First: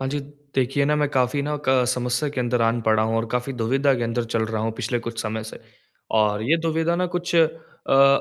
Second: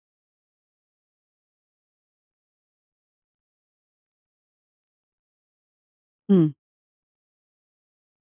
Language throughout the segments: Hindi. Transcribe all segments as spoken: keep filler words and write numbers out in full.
हाँ जी, देखिए ना मैं काफ़ी ना क समस्या के अंदर आन पड़ा हूँ और काफ़ी दुविधा के अंदर चल रहा हूँ पिछले कुछ समय से। और हुँ, ये दुविधा ना कुछ अ,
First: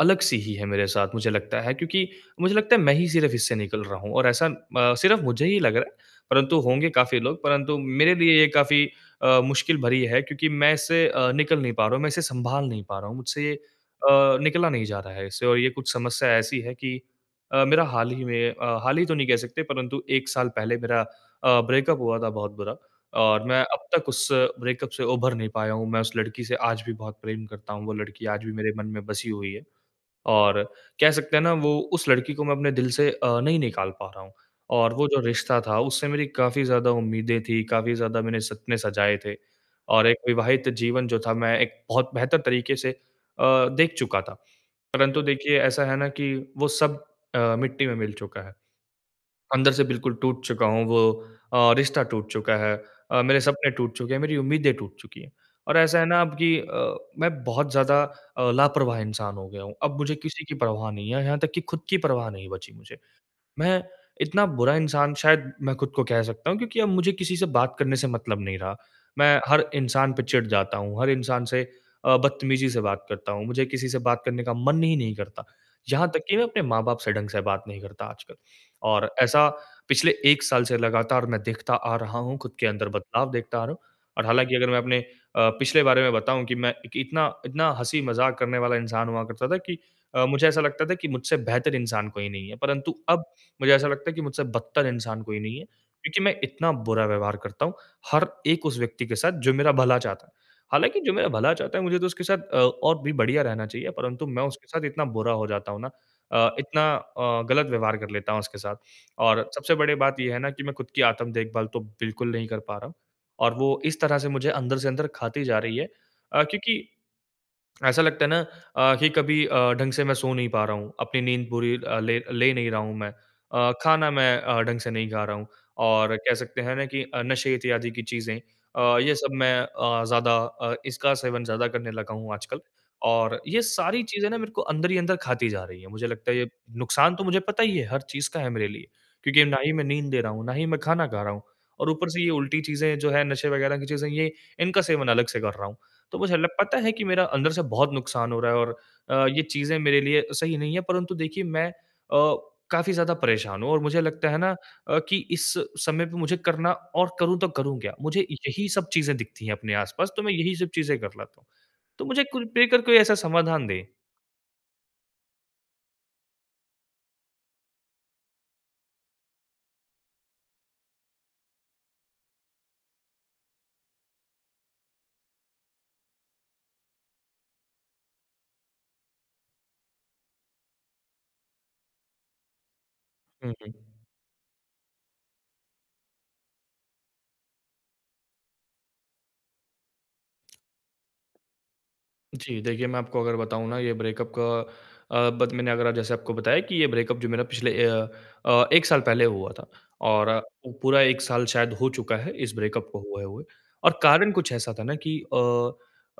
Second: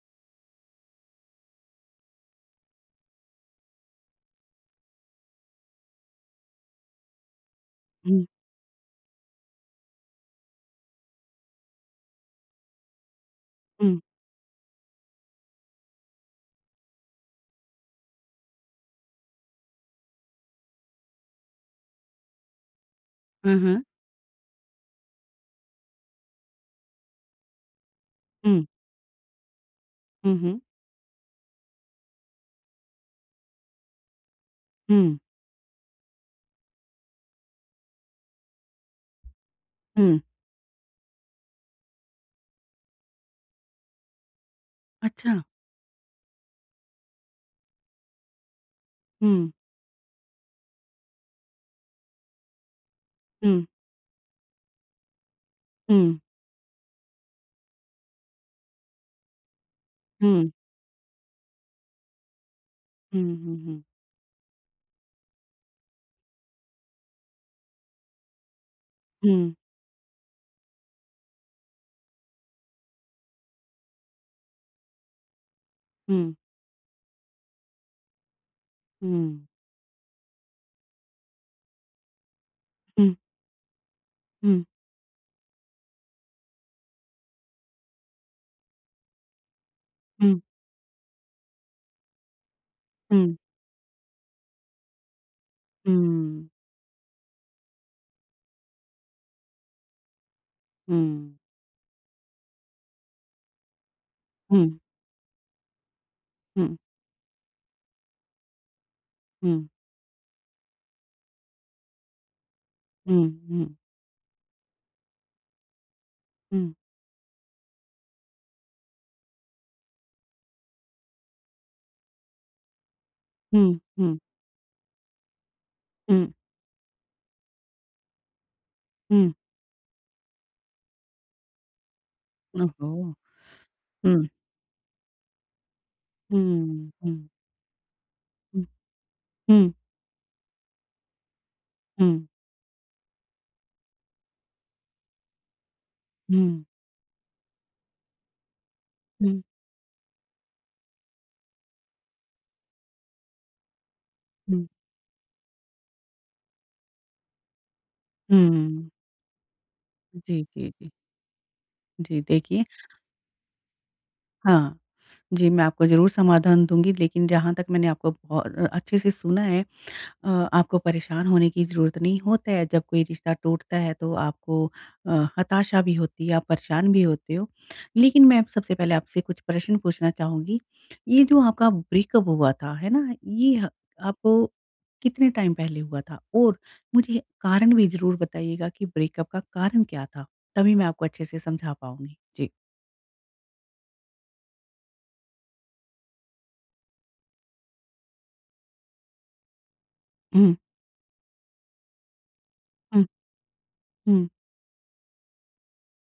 अलग-सी ही है मेरे साथ मुझे लगता है क्योंकि मुझे लगता है मैं ही सिर्फ़ इससे निकल रहा हूँ और ऐसा अ, सिर्फ़ मुझे ही लग रहा है, परंतु होंगे काफ़ी लोग परंतु मेरे हुँ, लिए ये काफ़ी अ, मुश्किल भरी है क्योंकि मैं इससे अ, निकल नहीं पा रहा हूँ, मैं इसे सँभाल नहीं पा रहा हूँ, मुझसे ये हुँ। अ, निकला नहीं जा रहा है इससे और ये कुछ समस्या ऐसी है कि अ, मेरा हाल ही में अ, हाल ही तो नहीं कह सकते परंतु एक साल पहले मेरा अ, ब्रेकअप हुआ था बहुत बुरा और हाँ, मैं हाँ। अब तक उस ब्रेकअप से उभर नहीं पाया हूँ। मैं उस लड़की से आज भी बहुत प्रेम करता हूँ, वो लड़की आज भी हुँ, मेरे मन में बसी हुई है हुँ, हुँ, और कह सकते हैं ना वो उस लड़की को मैं अपने दिल से अ, नहीं निकाल पा रहा हूँ और वो हुँ, जो रिश्ता था उससे मेरी काफ़ी ज़्यादा उम्मीदें थी, काफ़ी ज़्यादा मैंने सपने सजाए थे और एक हुँ। विवाहित जीवन जो था मैं एक बहुत बेहतर तरीके से अ, देख चुका था। परंतु अच्छा। देखिए ऐसा है ना कि वो सब अ, मिट्टी में मिल चुका है। हुँ, अंदर से बिल्कुल टूट चुका हूँ, वो अ, रिश्ता टूट चुका है, अ, मेरे हुँ, सपने टूट चुके हैं, मेरी उम्मीदें टूट चुकी हैं। और ऐसा है हुँ, ना अब कि अ, मैं बहुत ज़्यादा अ, लापरवाह इंसान हो गया हूँ। अब मुझे किसी हुँ, की परवाह नहीं है, यहाँ तक कि खुद की परवाह नहीं बची मुझे। हुँ, हुँ, हुँ, हुँ, मैं इतना बुरा इंसान शायद मैं खुद को कह सकता हूँ क्योंकि अब मुझे किसी से बात करने से मतलब नहीं रहा। मैं हुँ, हर इंसान पे चिढ़ जाता हूँ, हर इंसान से अ, बदतमीज़ी से बात करता हूँ, मुझे किसी से बात करने का मन ही नहीं करता। यहाँ तक हुँ, कि मैं अपने माँ-बाप से ढंग से बात नहीं करता आजकल और हुँ, ऐसा पिछले एक साल से लगातार मैं देखता आ रहा हूँ, खुद के अंदर हुँ, बदलाव देखता आ रहा हूँ और हालाँकि हुँ, अगर मैं अपने अ, पिछले बारे में बताऊँ कि मैं कि इतना इतना हँसी-मज़ाक करने वाला इंसान हुआ करता था कि अ, हुँ, मुझे ऐसा लगता था कि मुझसे बेहतर इंसान कोई नहीं है, परंतु अब हुँ, मुझे ऐसा लगता है कि मुझसे बदतर इंसान कोई नहीं है, क्योंकि मैं हुँ, इतना बुरा व्यवहार करता हूँ, हर एक उस व्यक्ति के साथ जो मेरा भला चाहता है। हालाँकि जो मेरा हुँ, भला चाहता है मुझे तो उसके साथ अ, और भी बढ़िया रहना चाहिए, परंतु मैं उसके हुँ, साथ इतना बुरा हो जाता हूँ ना, अ, हुँ, इतना अ, गलत व्यवहार कर लेता हूँ उसके साथ और हुँ, सबसे बड़ी बात ये है ना कि मैं खुद की आत्म देखभाल तो बिल्कुल नहीं कर पा रहा हूँ और हुँ, वो इस तरह से मुझे अंदर से अंदर खाती जा रही है अ, हुँ, क्योंकि ऐसा लगता है ना अ, कि कभी अ, ढंग से मैं सो नहीं पा रहा हूँ, अपनी नींद पूरी अ, ले ले नहीं रहा हूँ मैं। अ, हुँ, खाना हुँ, मैं अ, ढंग से नहीं खा रहा हूँ और हुँ, कह सकते हैं ना कि अ, नशे इत्यादि की चीज़ें अ, ये हुँ। सब मैं अ, ज़्यादा अ, इसका सेवन ज़्यादा करने लगा हूँ आजकल ओहो! और ये सारी हुँ, चीज़ें ना मेरे को अंदर ही अंदर खाती जा रही हैं। मुझे लगता है ये हुँ, नुकसान तो हुँ, मुझे पता ही है हर चीज़ का है हुँ, मेरे लिए, क्योंकि ना हुँ, ही मैं नींद ले रहा हूँ, ना ही मैं खाना खा रहा हूँ और ऊपर हुँ, से ये उल्टी चीज़ें जो है नशे वगैरह की चीज़ें ये इनका सेवन अलग से कर रहा हूँ। तो मुझे ल हुँ, पता है कि मेरा अंदर से बहुत नुकसान हो रहा है और अ, ये चीज़ें मेरे लिए सही नहीं है, परंतु देखिए मैं अ, काफ़ी ज़्यादा परेशान हूँ और मुझे लगता है ना हुँ, अ, कि इस समय पे मुझे करना और करूँ तो करूँ क्या? मुझे हुँ, यही सब हुँ। चीज़ें दिखती हैं अपने आस-पास, तो मैं जी, यही सब जी, जी। चीज़ें कर लेता हूँ। तो जी, मुझे कुल देखिए मिलकर कोई ऐसा समाधान दें। हाँ। जी, मैं आपको ज़रूर समाधान दूँगी, लेकिन जहाँ तक मैंने आपको बहु अ, अच्छे से सुना है। अ, आपको परेशान होने की ज़रूरत नहीं। होता है जब कोई रिश्ता टूटता है तो आपको अ, हताशा भी होती है, आप परेशान भी होते हो। लेकिन मैं सबसे पहले आपसे कुछ प्रश्न पूछना चाहूँगी। ये जो आपका ब्रेकअप हुआ था, है ना? हुँ, ये ह हुँ। आपको कितने टाइम पहले हुआ था? और मुझे कारण भी ज़रूर बताइएगा कि ब्रेकअप का कारण क्या था? तभी मैं आपको अच्छे से समझा पाऊँगी। जी। जी, देखिए मैं आपको अगर बताऊँ ना ये ब्रेकअप का अ, बत मैंने अगर जैसे आपको बताया कि ये ब्रेकअप जो मेरा पिछले अ अ, एक साल पहले हुआ था और अ, हुँ, वो पूरा एक साल शायद हो चुका है इस ब्रेकअप को हुँ, हुए हुए और हुँ। कारण कुछ ऐसा था ना कि अ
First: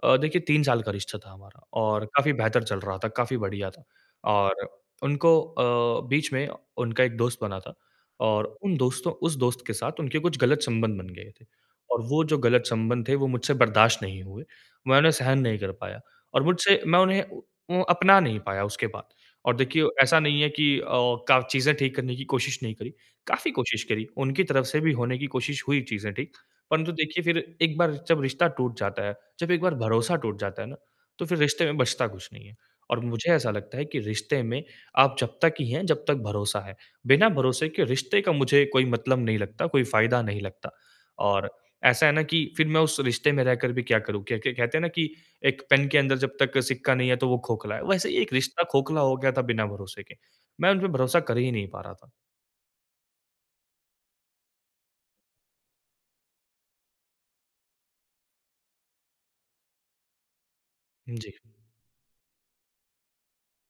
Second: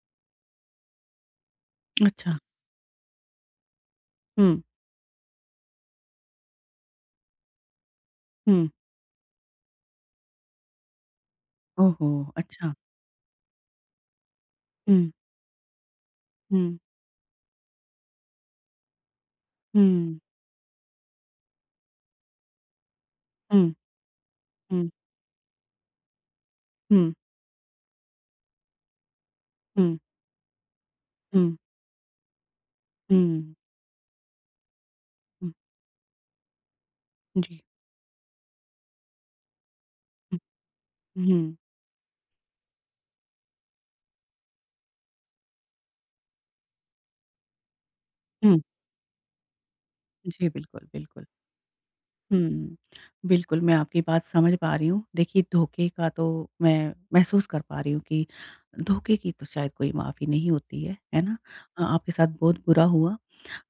अ, देखिए तीन साल का रिश्ता था हमारा और काफ़ी अच्छा। बेहतर चल रहा था, काफ़ी बढ़िया था हुँ, और उनको अ, बीच में उनका एक दोस्त बना था और हुँ। उन दोस्तों उस दोस्त के साथ उनके कुछ गलत संबंध बन गए थे और ओहो! वो जो गलत अच्छा। संबंध थे वो मुझसे बर्दाश्त नहीं हुए, मैं हुँ, उन्हें सहन नहीं कर पाया और हुँ, मुझसे मैं उन्हें उ अपना नहीं पाया उसके बाद। और देखिए हुँ, ऐसा नहीं है कि अ, का चीज़ें ठीक करने की कोशिश नहीं करी, काफ़ी हुँ, कोशिश करी, उनकी तरफ से हुँ, भी होने की कोशिश हुई चीज़ें ठीक। परंतु हुँ, देखिए फिर एक बार जब रिश्ता टूट जाता है, जब एक बार हुँ, भरोसा टूट जाता है ना, तो फिर हुँ, रिश्ते में बचता कुछ नहीं है। और मुझे ऐसा हुँ, लगता है कि रिश्ते में आप जब तक ही हैं, जब तक भरोसा है। बिना हुँ, जी। भरोसे के रिश्ते का मुझे कोई मतलब नहीं लगता, कोई फ़ायदा हुँ, नहीं लगता। और हुँ, ऐसा है ना कि फिर मैं उस रिश्ते में रहकर भी क्या करूँ? क्या क्या कहते हैं ना कि एक पेन के अंदर जब तक सिक्का नहीं है तो वो खोखला है। वैसे ही एक हुँ। रिश्ता खोखला हो गया था बिना भरोसे के। जी, मैं उन बिल्कुल, पे भरोसा बिल्कुल। कर ही नहीं पा रहा था। हुँ, बिल्कुल, मैं आपकी बात समझ पा रही हूँ। देखिए, धोखे का तो मैं महसूस कर पा रही हूँ कि धोखे की तो शायद कोई माफ़ी नहीं होती है, है जी। ना? अ, आपके साथ बहुत बुरा हुआ।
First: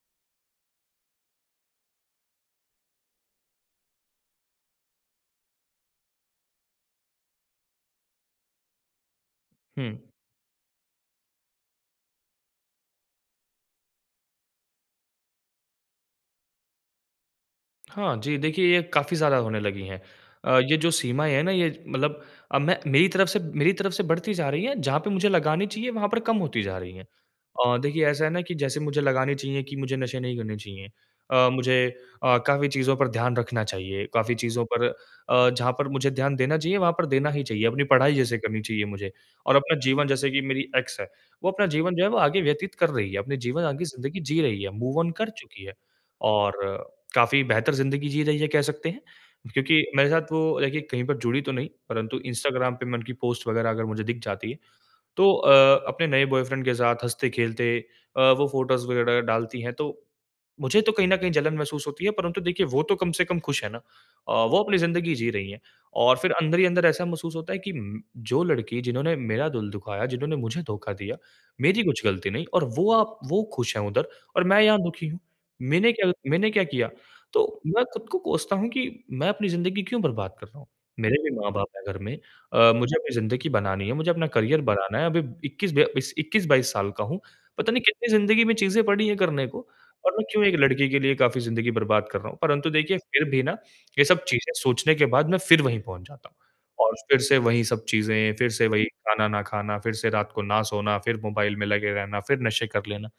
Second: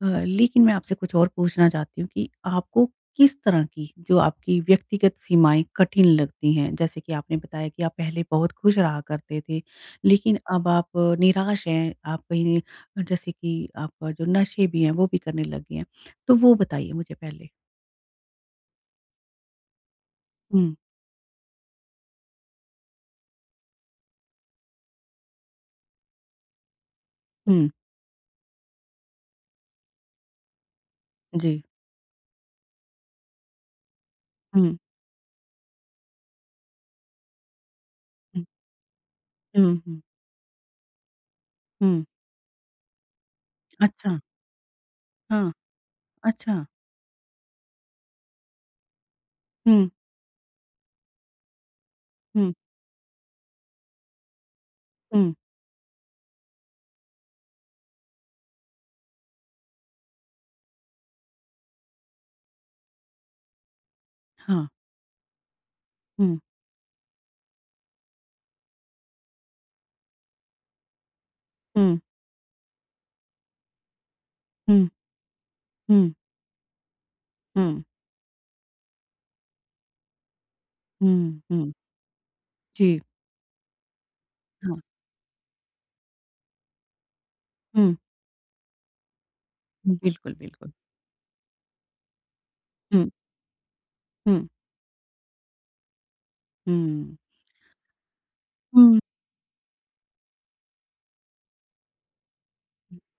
अ, लेकिन मैं आपसे कुछ और पूछना चाहती हूँ कि आपको किस तरह की जो आपकी व्यक्तिगत सीमाएँ कठिन लगती हैं? जैसे कि आपने बताया कि आप पहले बहुत खुश रहा करते थे, हुँ। लेकिन अब आप निराश हैं, आप कहीं जैसे कि आपका जो नशे भी हैं, वो भी करने लग गए हैं। तो वो बताइए मुझे पहले? हाँ जी, देखिए ये काफ़ी ज़्यादा होने लगी हैं। अ, हुँ, ये जो सीमाएँ हैं ना ये मतलब अब मैं मेरी तरफ से मेरी तरफ से बढ़ती जा रही हैं, जहाँ पे मुझे लगानी चाहिए वहाँ पर कम होती जा रही हैं। हुँ, अ, देखिए ऐसा है ना कि जैसे मुझे लगानी चाहिए कि मुझे नशे नहीं करने चाहिए। अ, जी। मुझे अ, काफ़ी चीज़ों पर ध्यान रखना चाहिए, काफ़ी चीज़ों हुँ, पर अ, जहाँ पर मुझे ध्यान देना चाहिए वहाँ पर देना ही चाहिए, अपनी पढ़ाई जैसे हुँ, करनी चाहिए मुझे और हुँ, अपना हुँ, जीवन जैसे कि मेरी एक्स है, वो अपना जीवन हुँ। जो है वो आगे व्यतीत कर रही है, अपने जीवन आगे अच्छा, ज़िंदगी जी रही है, मूव ऑन कर हाँ, चुकी है। और अच्छा। काफ़ी बेहतर ज़िंदगी जी रही है कह सकते हैं। क्योंकि हुँ, मेरे साथ वो देखिए कहीं पर जुड़ी तो नहीं, परंतु हुँ, इंस्टाग्राम पे मैं उनकी पोस्ट वगैरह अगर मुझे दिख जाती है, हुँ, तो अ, अपने नए बॉयफ्रेंड के साथ हँसते-खेलते, अ, वो फ़ोटोज़ वगैरह डालती हैं, तो मुझे तो कहीं न कहीं जलन महसूस होती है, परंतु देखिए वो तो कम से कम खुश है ना। अ, वो हाँ, अपनी ज़िंदगी जी रही हैं और फिर हुँ, अंदर ही अंदर ऐसा महसूस होता है कि उम, जो लड़की जिन्होंने मेरा दिल दुखाया, जिन्होंने मुझे धोखा दिया, मेरी हुँ, कुछ गलती नहीं और वो आप वो खुश हैं उधर और मैं यहाँ हुँ, दुखी हूँ। मैंने हुँ, क्या मैंने क्या किया? तो हुँ, मैं खुद को कोसता हूँ कि मैं अपनी ज़िंदगी क्यों बर्बाद कर रहा हूँ? मेरे भी हुँ, माँ-बाप हुँ, हैं घर में। अ, मुझे जी, अपनी ज़िंदगी बनानी है, मुझे अपना करियर हाँ, बनाना है। अभी 21 बे बीस इक्कीस बाईस साल का हूँ। पता नहीं हुँ। कितनी ज़िंदगी में चीज़ें पड़ी हैं करने को और मैं बिल्कुल, क्यों एक बिल्कुल। लड़की के लिए काफ़ी ज़िंदगी बर्बाद कर रहा हूँ। परंतु देखिए हुँ, फिर भी ना ये सब हुँ, चीज़ें सोचने के बाद मैं फिर वहीं पहुँच जाता हूँ और हुँ। फिर से वही सब चीज़ें, फिर से वही हुँ। खाना ना खाना, फिर से रात को ना सोना, फिर मोबाइल में लगे रहना, फिर नशे कर लेना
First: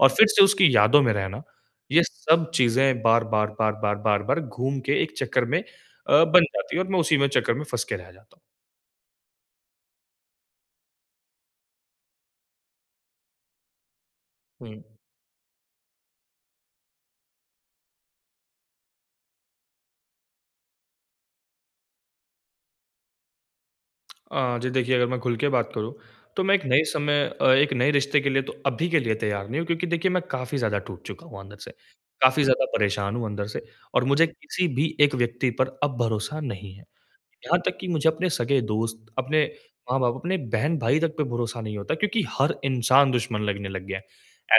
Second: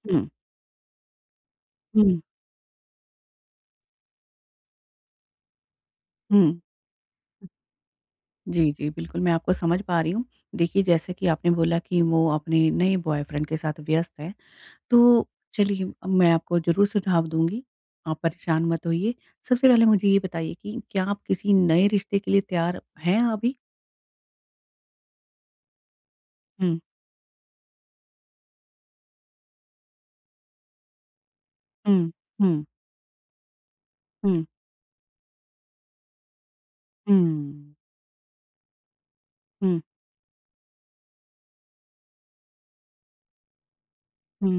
और फिर हुँ, से उसकी यादों में रहना। ये हुँ, सब चीज़ें बार-बार, बार-बार, बार-बार घूम के एक चक्कर में अ, बन हुँ। जाती है और मैं उसी में चक्कर में फँस के रह जाता हूँ। जी, जी, बिल्कुल मैं आपको समझ पा रही हूँ। देखिए जैसे कि आपने बोला कि वो अपने नए बॉयफ्रेंड के साथ व्यस्त है, हुँ। तो चलिए मैं आपको ज़रूर सुझाव दूँगी, आप परेशान मत होइए। सबसे पहले मुझे ये बताइए कि क्या आप किसी नए रिश्ते के लिए तैयार हैं अभी? अ, जी देखिए अगर मैं खुल के बात करूँ, तो मैं एक हुँ, नए समय अ, एक नए रिश्ते के लिए तो अभी के लिए तैयार नहीं हूँ क्योंकि देखिए मैं काफ़ी ज़्यादा टूट चुका हूँ अंदर से। हुँ, काफ़ी हुँ, ज़्यादा परेशान हूँ अंदर से और मुझे हुँ, किसी भी एक व्यक्ति पर अब भरोसा नहीं है। हुँ, यहाँ तक कि मुझे अपने सगे दोस्त, अपने हुँ, माँ-बाप, अपने बहन-भाई तक पे भरोसा नहीं होता क्योंकि हर इंसान दुश्मन लगने लग गया है।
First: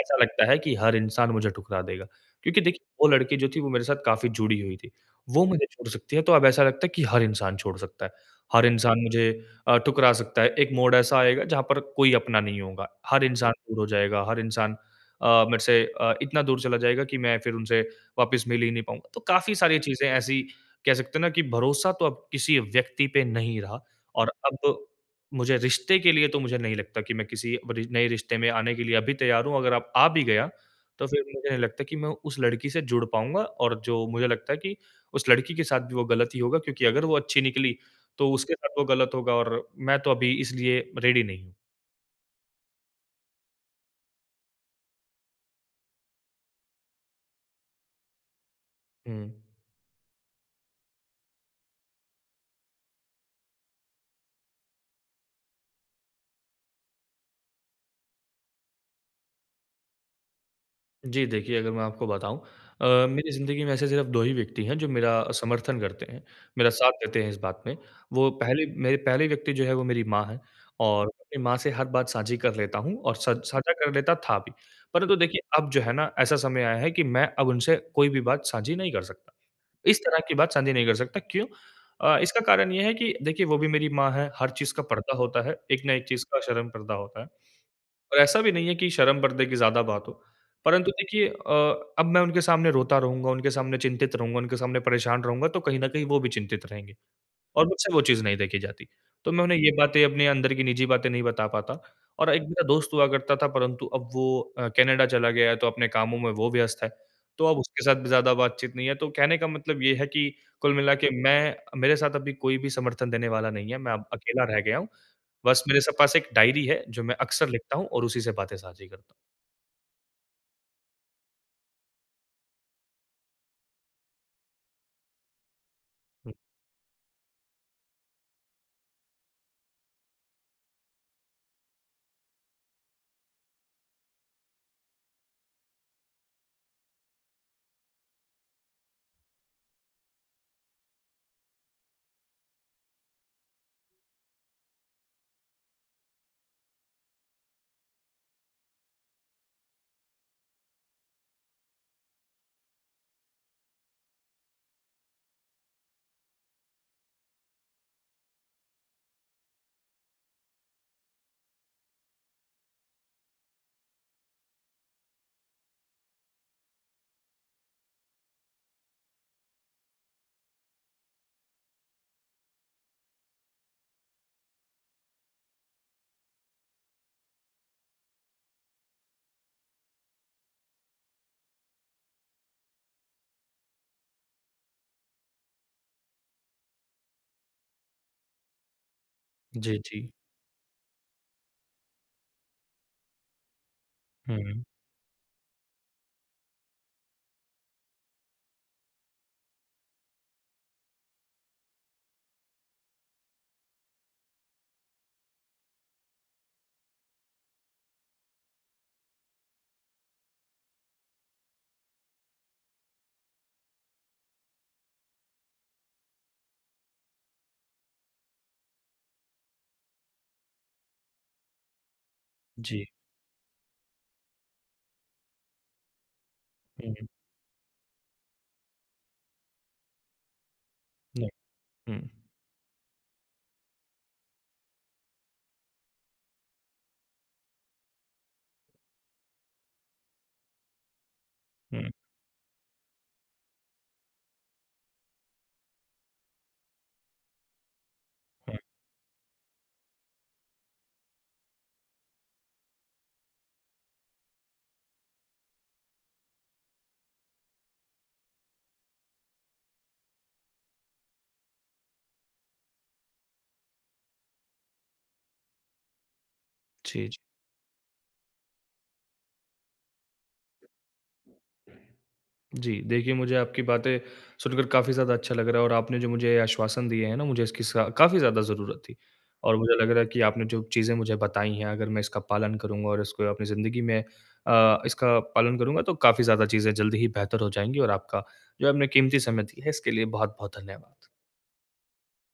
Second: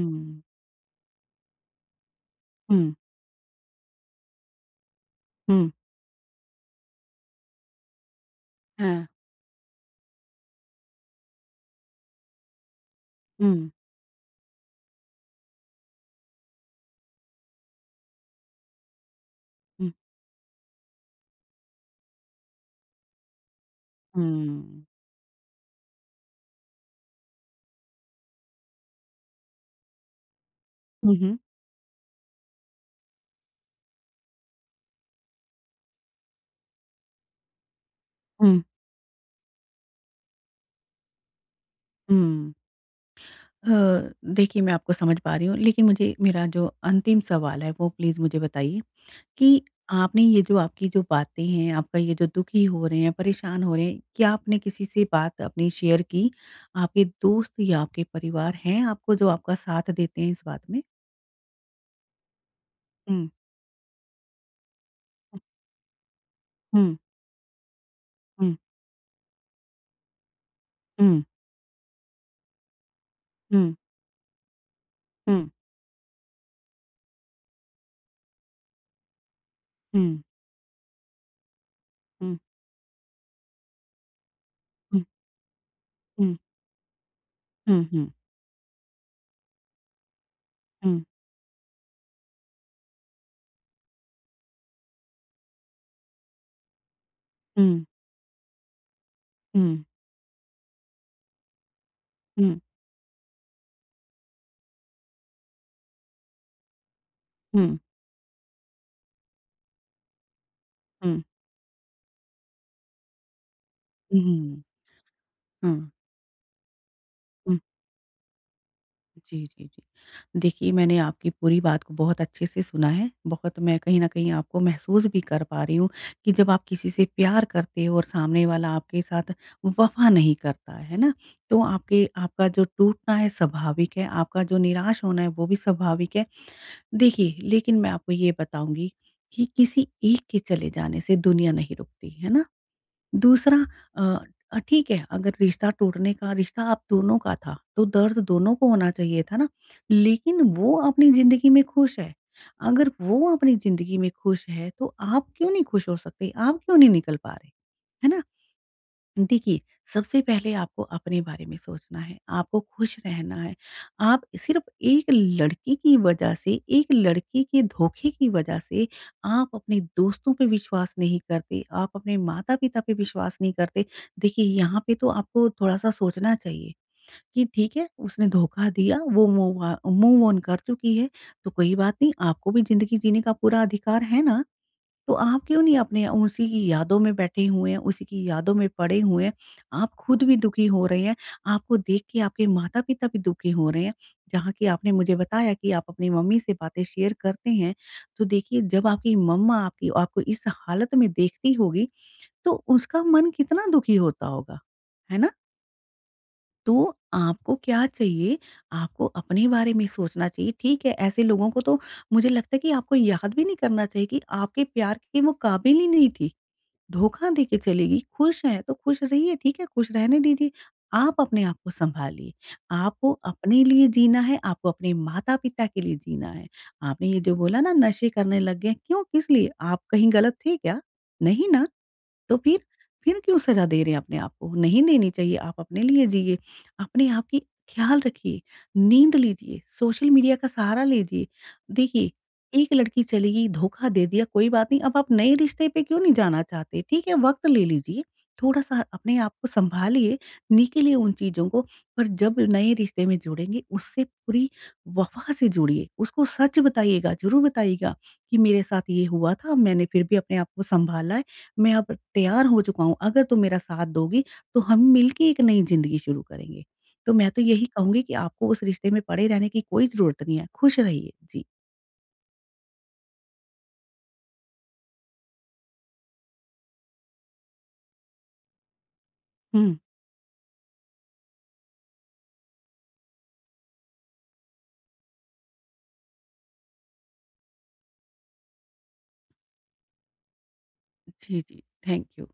ऐसा लगता है कि हर इंसान मुझे ठुकरा देगा। क्योंकि देखिए हुँ, वो लड़की जो थी वो मेरे साथ काफ़ी जुड़ी हुई थी। वो मुझे हुँ, छोड़ सकती है तो अब ऐसा लगता है कि हर इंसान छोड़ सकता है। हर इंसान हाँ, मुझे अ, ठुकरा सकता है। एक मोड़ ऐसा आएगा जहाँ पर कोई अपना नहीं होगा। हर इंसान हुँ, दूर हो जाएगा, हर इंसान अ, मेरे से अ, इतना दूर चला जाएगा कि मैं फिर उनसे वापस मिल ही नहीं पाऊँगा। तो काफ़ी सारी हुँ, चीज़ें ऐसी कह सकते हैं ना कि भरोसा तो अब किसी व्यक्ति पे नहीं रहा और अब हुँ। मुझे रिश्ते के लिए तो मुझे नहीं लगता कि मैं किसी रि नए रिश्ते में आने के लिए अभी तैयार हूँ। अगर आप आ भी गया, तो हुँ, हुँ, फिर हुँ, मुझे नहीं लगता कि मैं उस लड़की से जुड़ पाऊँगा और जो मुझे लगता है कि उस लड़की के साथ भी वो गलत ही होगा क्योंकि अगर वो अच्छी निकली, तो उसके साथ वो गलत होगा और मैं तो अभी इसलिए रेडी नहीं हूँ। हुँ। अ, देखिए मैं आपको समझ पा रही हूँ, लेकिन मुझे मेरा जो अंतिम सवाल है वो प्लीज़ मुझे बताइए हुँ। कि आपने ये जो आपकी जो बातें हैं, आपका ये जो दुखी हो रहे हैं, परेशान हो रहे हैं, क्या आपने किसी से बात अपनी शेयर की? आपके दोस्त या आपके परिवार हैं आपको जो आपका साथ देते हैं इस बात में? जी, देखिए अगर मैं आपको बताऊँ, अ, हुँ, मेरी ज़िंदगी में ऐसे सिर्फ़ दो ही व्यक्ति हैं जो मेरा समर्थन करते हैं, मेरा साथ हुँ, देते हैं इस बात में। वो हुँ, पहले मेरे पहले व्यक्ति जो है वो मेरी माँ है और हुँ, अपनी माँ से हर बात साझी कर लेता हूँ और स साझा हुँ, कर लेता था भी। परंतु देखिए हुँ, अब जो है ना ऐसा समय आया है कि मैं अब उनसे कोई भी बात साझी नहीं कर सकता। इस तरह हुँ, की बात साझी नहीं कर सकता क्यों? अ, हुँ, इसका कारण ये है कि देखिए वो भी मेरी माँ है, हर चीज़ का हुँ, पर्दा होता है, एक ना एक चीज़ का शर्म पर्दा होता है। हुँ, हुँ, और ऐसा भी नहीं है कि शर्म-पर्दे की ज़्यादा बात हो। परंतु हुँ, देखिए अ, अब मैं उनके सामने रोता रहूँगा, उनके सामने चिंतित रहूँगा, उनके सामने परेशान रहूँगा, तो कहीं न कहीं वो भी चिंतित रहेंगे। और हुँ, मुझसे वो चीज़ नहीं देखी जाती। तो मैं उन्हें हुँ, ये हुँ, बातें अपने अंदर की निजी बातें नहीं बता पाता और एक हुँ, मेरा दोस्त हुआ करता था परंतु अब वो अ, कनाडा चला गया है तो अपने कामों में वो व्यस्त है। तो अब हुँ, उसके साथ भी ज़्यादा बातचीत नहीं है। तो कहने का मतलब ये है कि कुल मिला के हुँ, मैं मेरे साथ अभी कोई भी समर्थन देने वाला नहीं है। मैं अब हुँ, अकेला रह हुँ, गया हूँ। बस हुँ, मेरे हुँ। स पास एक डायरी है जो मैं अक्सर लिखता हूँ और उसी से बातें साझी करता जी, जी, जी। देखिए, मैंने आपकी पूरी बात को बहुत अच्छे से सुना है। बहुत मैं कहीं न कहीं आपको महसूस भी कर पा रही हूँ कि हूँ। हुँ। जब आप किसी से प्यार करते हो और सामने वाला आपके साथ वफ़ा नहीं करता, है ना? तो आपके आपका जो टूटना है स्वाभाविक है, आपका जो निराश होना है वो भी स्वाभाविक है। देखिए, लेकिन मैं आपको ये बताऊँगी कि किसी एक के चले जाने से दुनिया नहीं रुकती, है ना? दूसरा अ अ, ठीक है, अगर रिश्ता टूटने का रिश्ता आप दोनों का था, तो दर्द दोनों को होना चाहिए था ना। लेकिन वो अपनी ज़िंदगी में खुश है, अगर वो अपनी ज़िंदगी में खुश है, तो आप क्यों नहीं खुश हो सकते? आप क्यों नहीं निकल पा रहे? है ना? देखिए, सबसे पहले आपको अपने बारे में सोचना है, आपको खुश रहना है। आप सिर्फ़ एक लड़की की वजह से, एक लड़के के धोखे की वजह से आप अपने दोस्तों पे विश्वास नहीं करते, आप अपने माता-पिता पे विश्वास नहीं करते। देखिए, यहाँ पे तो आपको थोड़ा-सा सोचना चाहिए कि ठीक है, उसने धोखा दिया, वो मूव अ, मूव ऑन कर चुकी है, तो कोई बात नहीं, आपको भी ज़िंदगी जीने का पूरा अधिकार है ना। तो आप क्यों नहीं अपने उसी की यादों में बैठे हुए हैं, उसी की यादों में पड़े हुए हैं। जी, आप जी। खुद भी दुखी हो रहे हैं, आपको देख के आपके माता-पिता भी दुखी हो रहे हैं। जहाँ हुँ, कि आपने मुझे बताया कि आप अपनी मम्मी से बातें शेयर करते हैं, तो देखिए जब आपकी मम्मा आपकी आपको इस हालत में देखती होगी, तो उसका मन कितना दुखी होता होगा, है ना? तो आपको क्या चाहिए, आपको अपने बारे में सोचना चाहिए। ठीक है, ऐसे लोगों को तो मुझे लगता है कि आपको याद भी नहीं करना चाहिए कि आपके प्यार के वो काबिल ही नहीं थी। धोखा देके चलेगी, खुश हैं तो खुश रहिए, ठीक है? खुश रहने दीजिए। आप अपने आप को सँभालिए, जी। आपको अपने लिए जीना है, आपको अपने माता-पिता के लिए जीना है। हुँ, हुँ, आपने ये जो बोला ना नशे करने लग गए, क्यों? किस लिए? आप कहीं गलत थे क्या? नहीं ना। हुँ, तो फिर फिर क्यों सज़ा दे रहे हैं अपने आप को? नहीं देनी चाहिए, आप अपने लिए जिए, अपने आप की ख़्याल रखिए, नींद लीजिए, सोशल मीडिया का सहारा लीजिए। हुँ, देखिए, एक लड़की चली गई, धोखा दे दिया, कोई बात नहीं, अब आप नए रिश्ते पे क्यों नहीं जाना चाहते? ठीक है, वक़्त ले लीजिए, हुँ। थोड़ा-सा अपने आप को सँभालिए, निकलिए उन चीज़ों को, पर जब नए रिश्ते में जुड़ेंगे, उससे पूरी वफ़ा से जुड़िए, उसको सच बताइएगा, ज़रूर बताइएगा कि, "मेरे साथ ये हुआ था, मैंने फिर भी अपने आप को सँभाला है।" मैं अब तैयार हो चुका हूँ, अगर तुम मेरा साथ दोगी, तो हम मिलके एक नई ज़िंदगी शुरू करेंगे। जी, तो जी। मैं तो यही कहूँगी कि आपको उस रिश्ते में पड़े रहने की कोई ज़रूरत नहीं है, खुश रहिए। जी। जी, देखिए मुझे आपकी बातें सुनकर काफ़ी ज़्यादा अच्छा लग रहा है और आपने जो मुझे आश्वासन दिए हैं ना, मुझे इसकी सा काफ़ी ज़्यादा ज़रूरत थी। और मुझे हुँ। लग रहा है कि आपने जो चीज़ें मुझे बताई हैं, अगर मैं इसका पालन करूँगा और इसको अपनी ज़िंदगी में अ, इसका पालन करूँगा तो काफ़ी ज़्यादा चीज़ें जल्दी ही बेहतर हो जाएँगी और आपका जो आपने कीमती समय दिया है, इसके लिए बहुत-बहुत धन्यवाद। जी, जी। Thank you.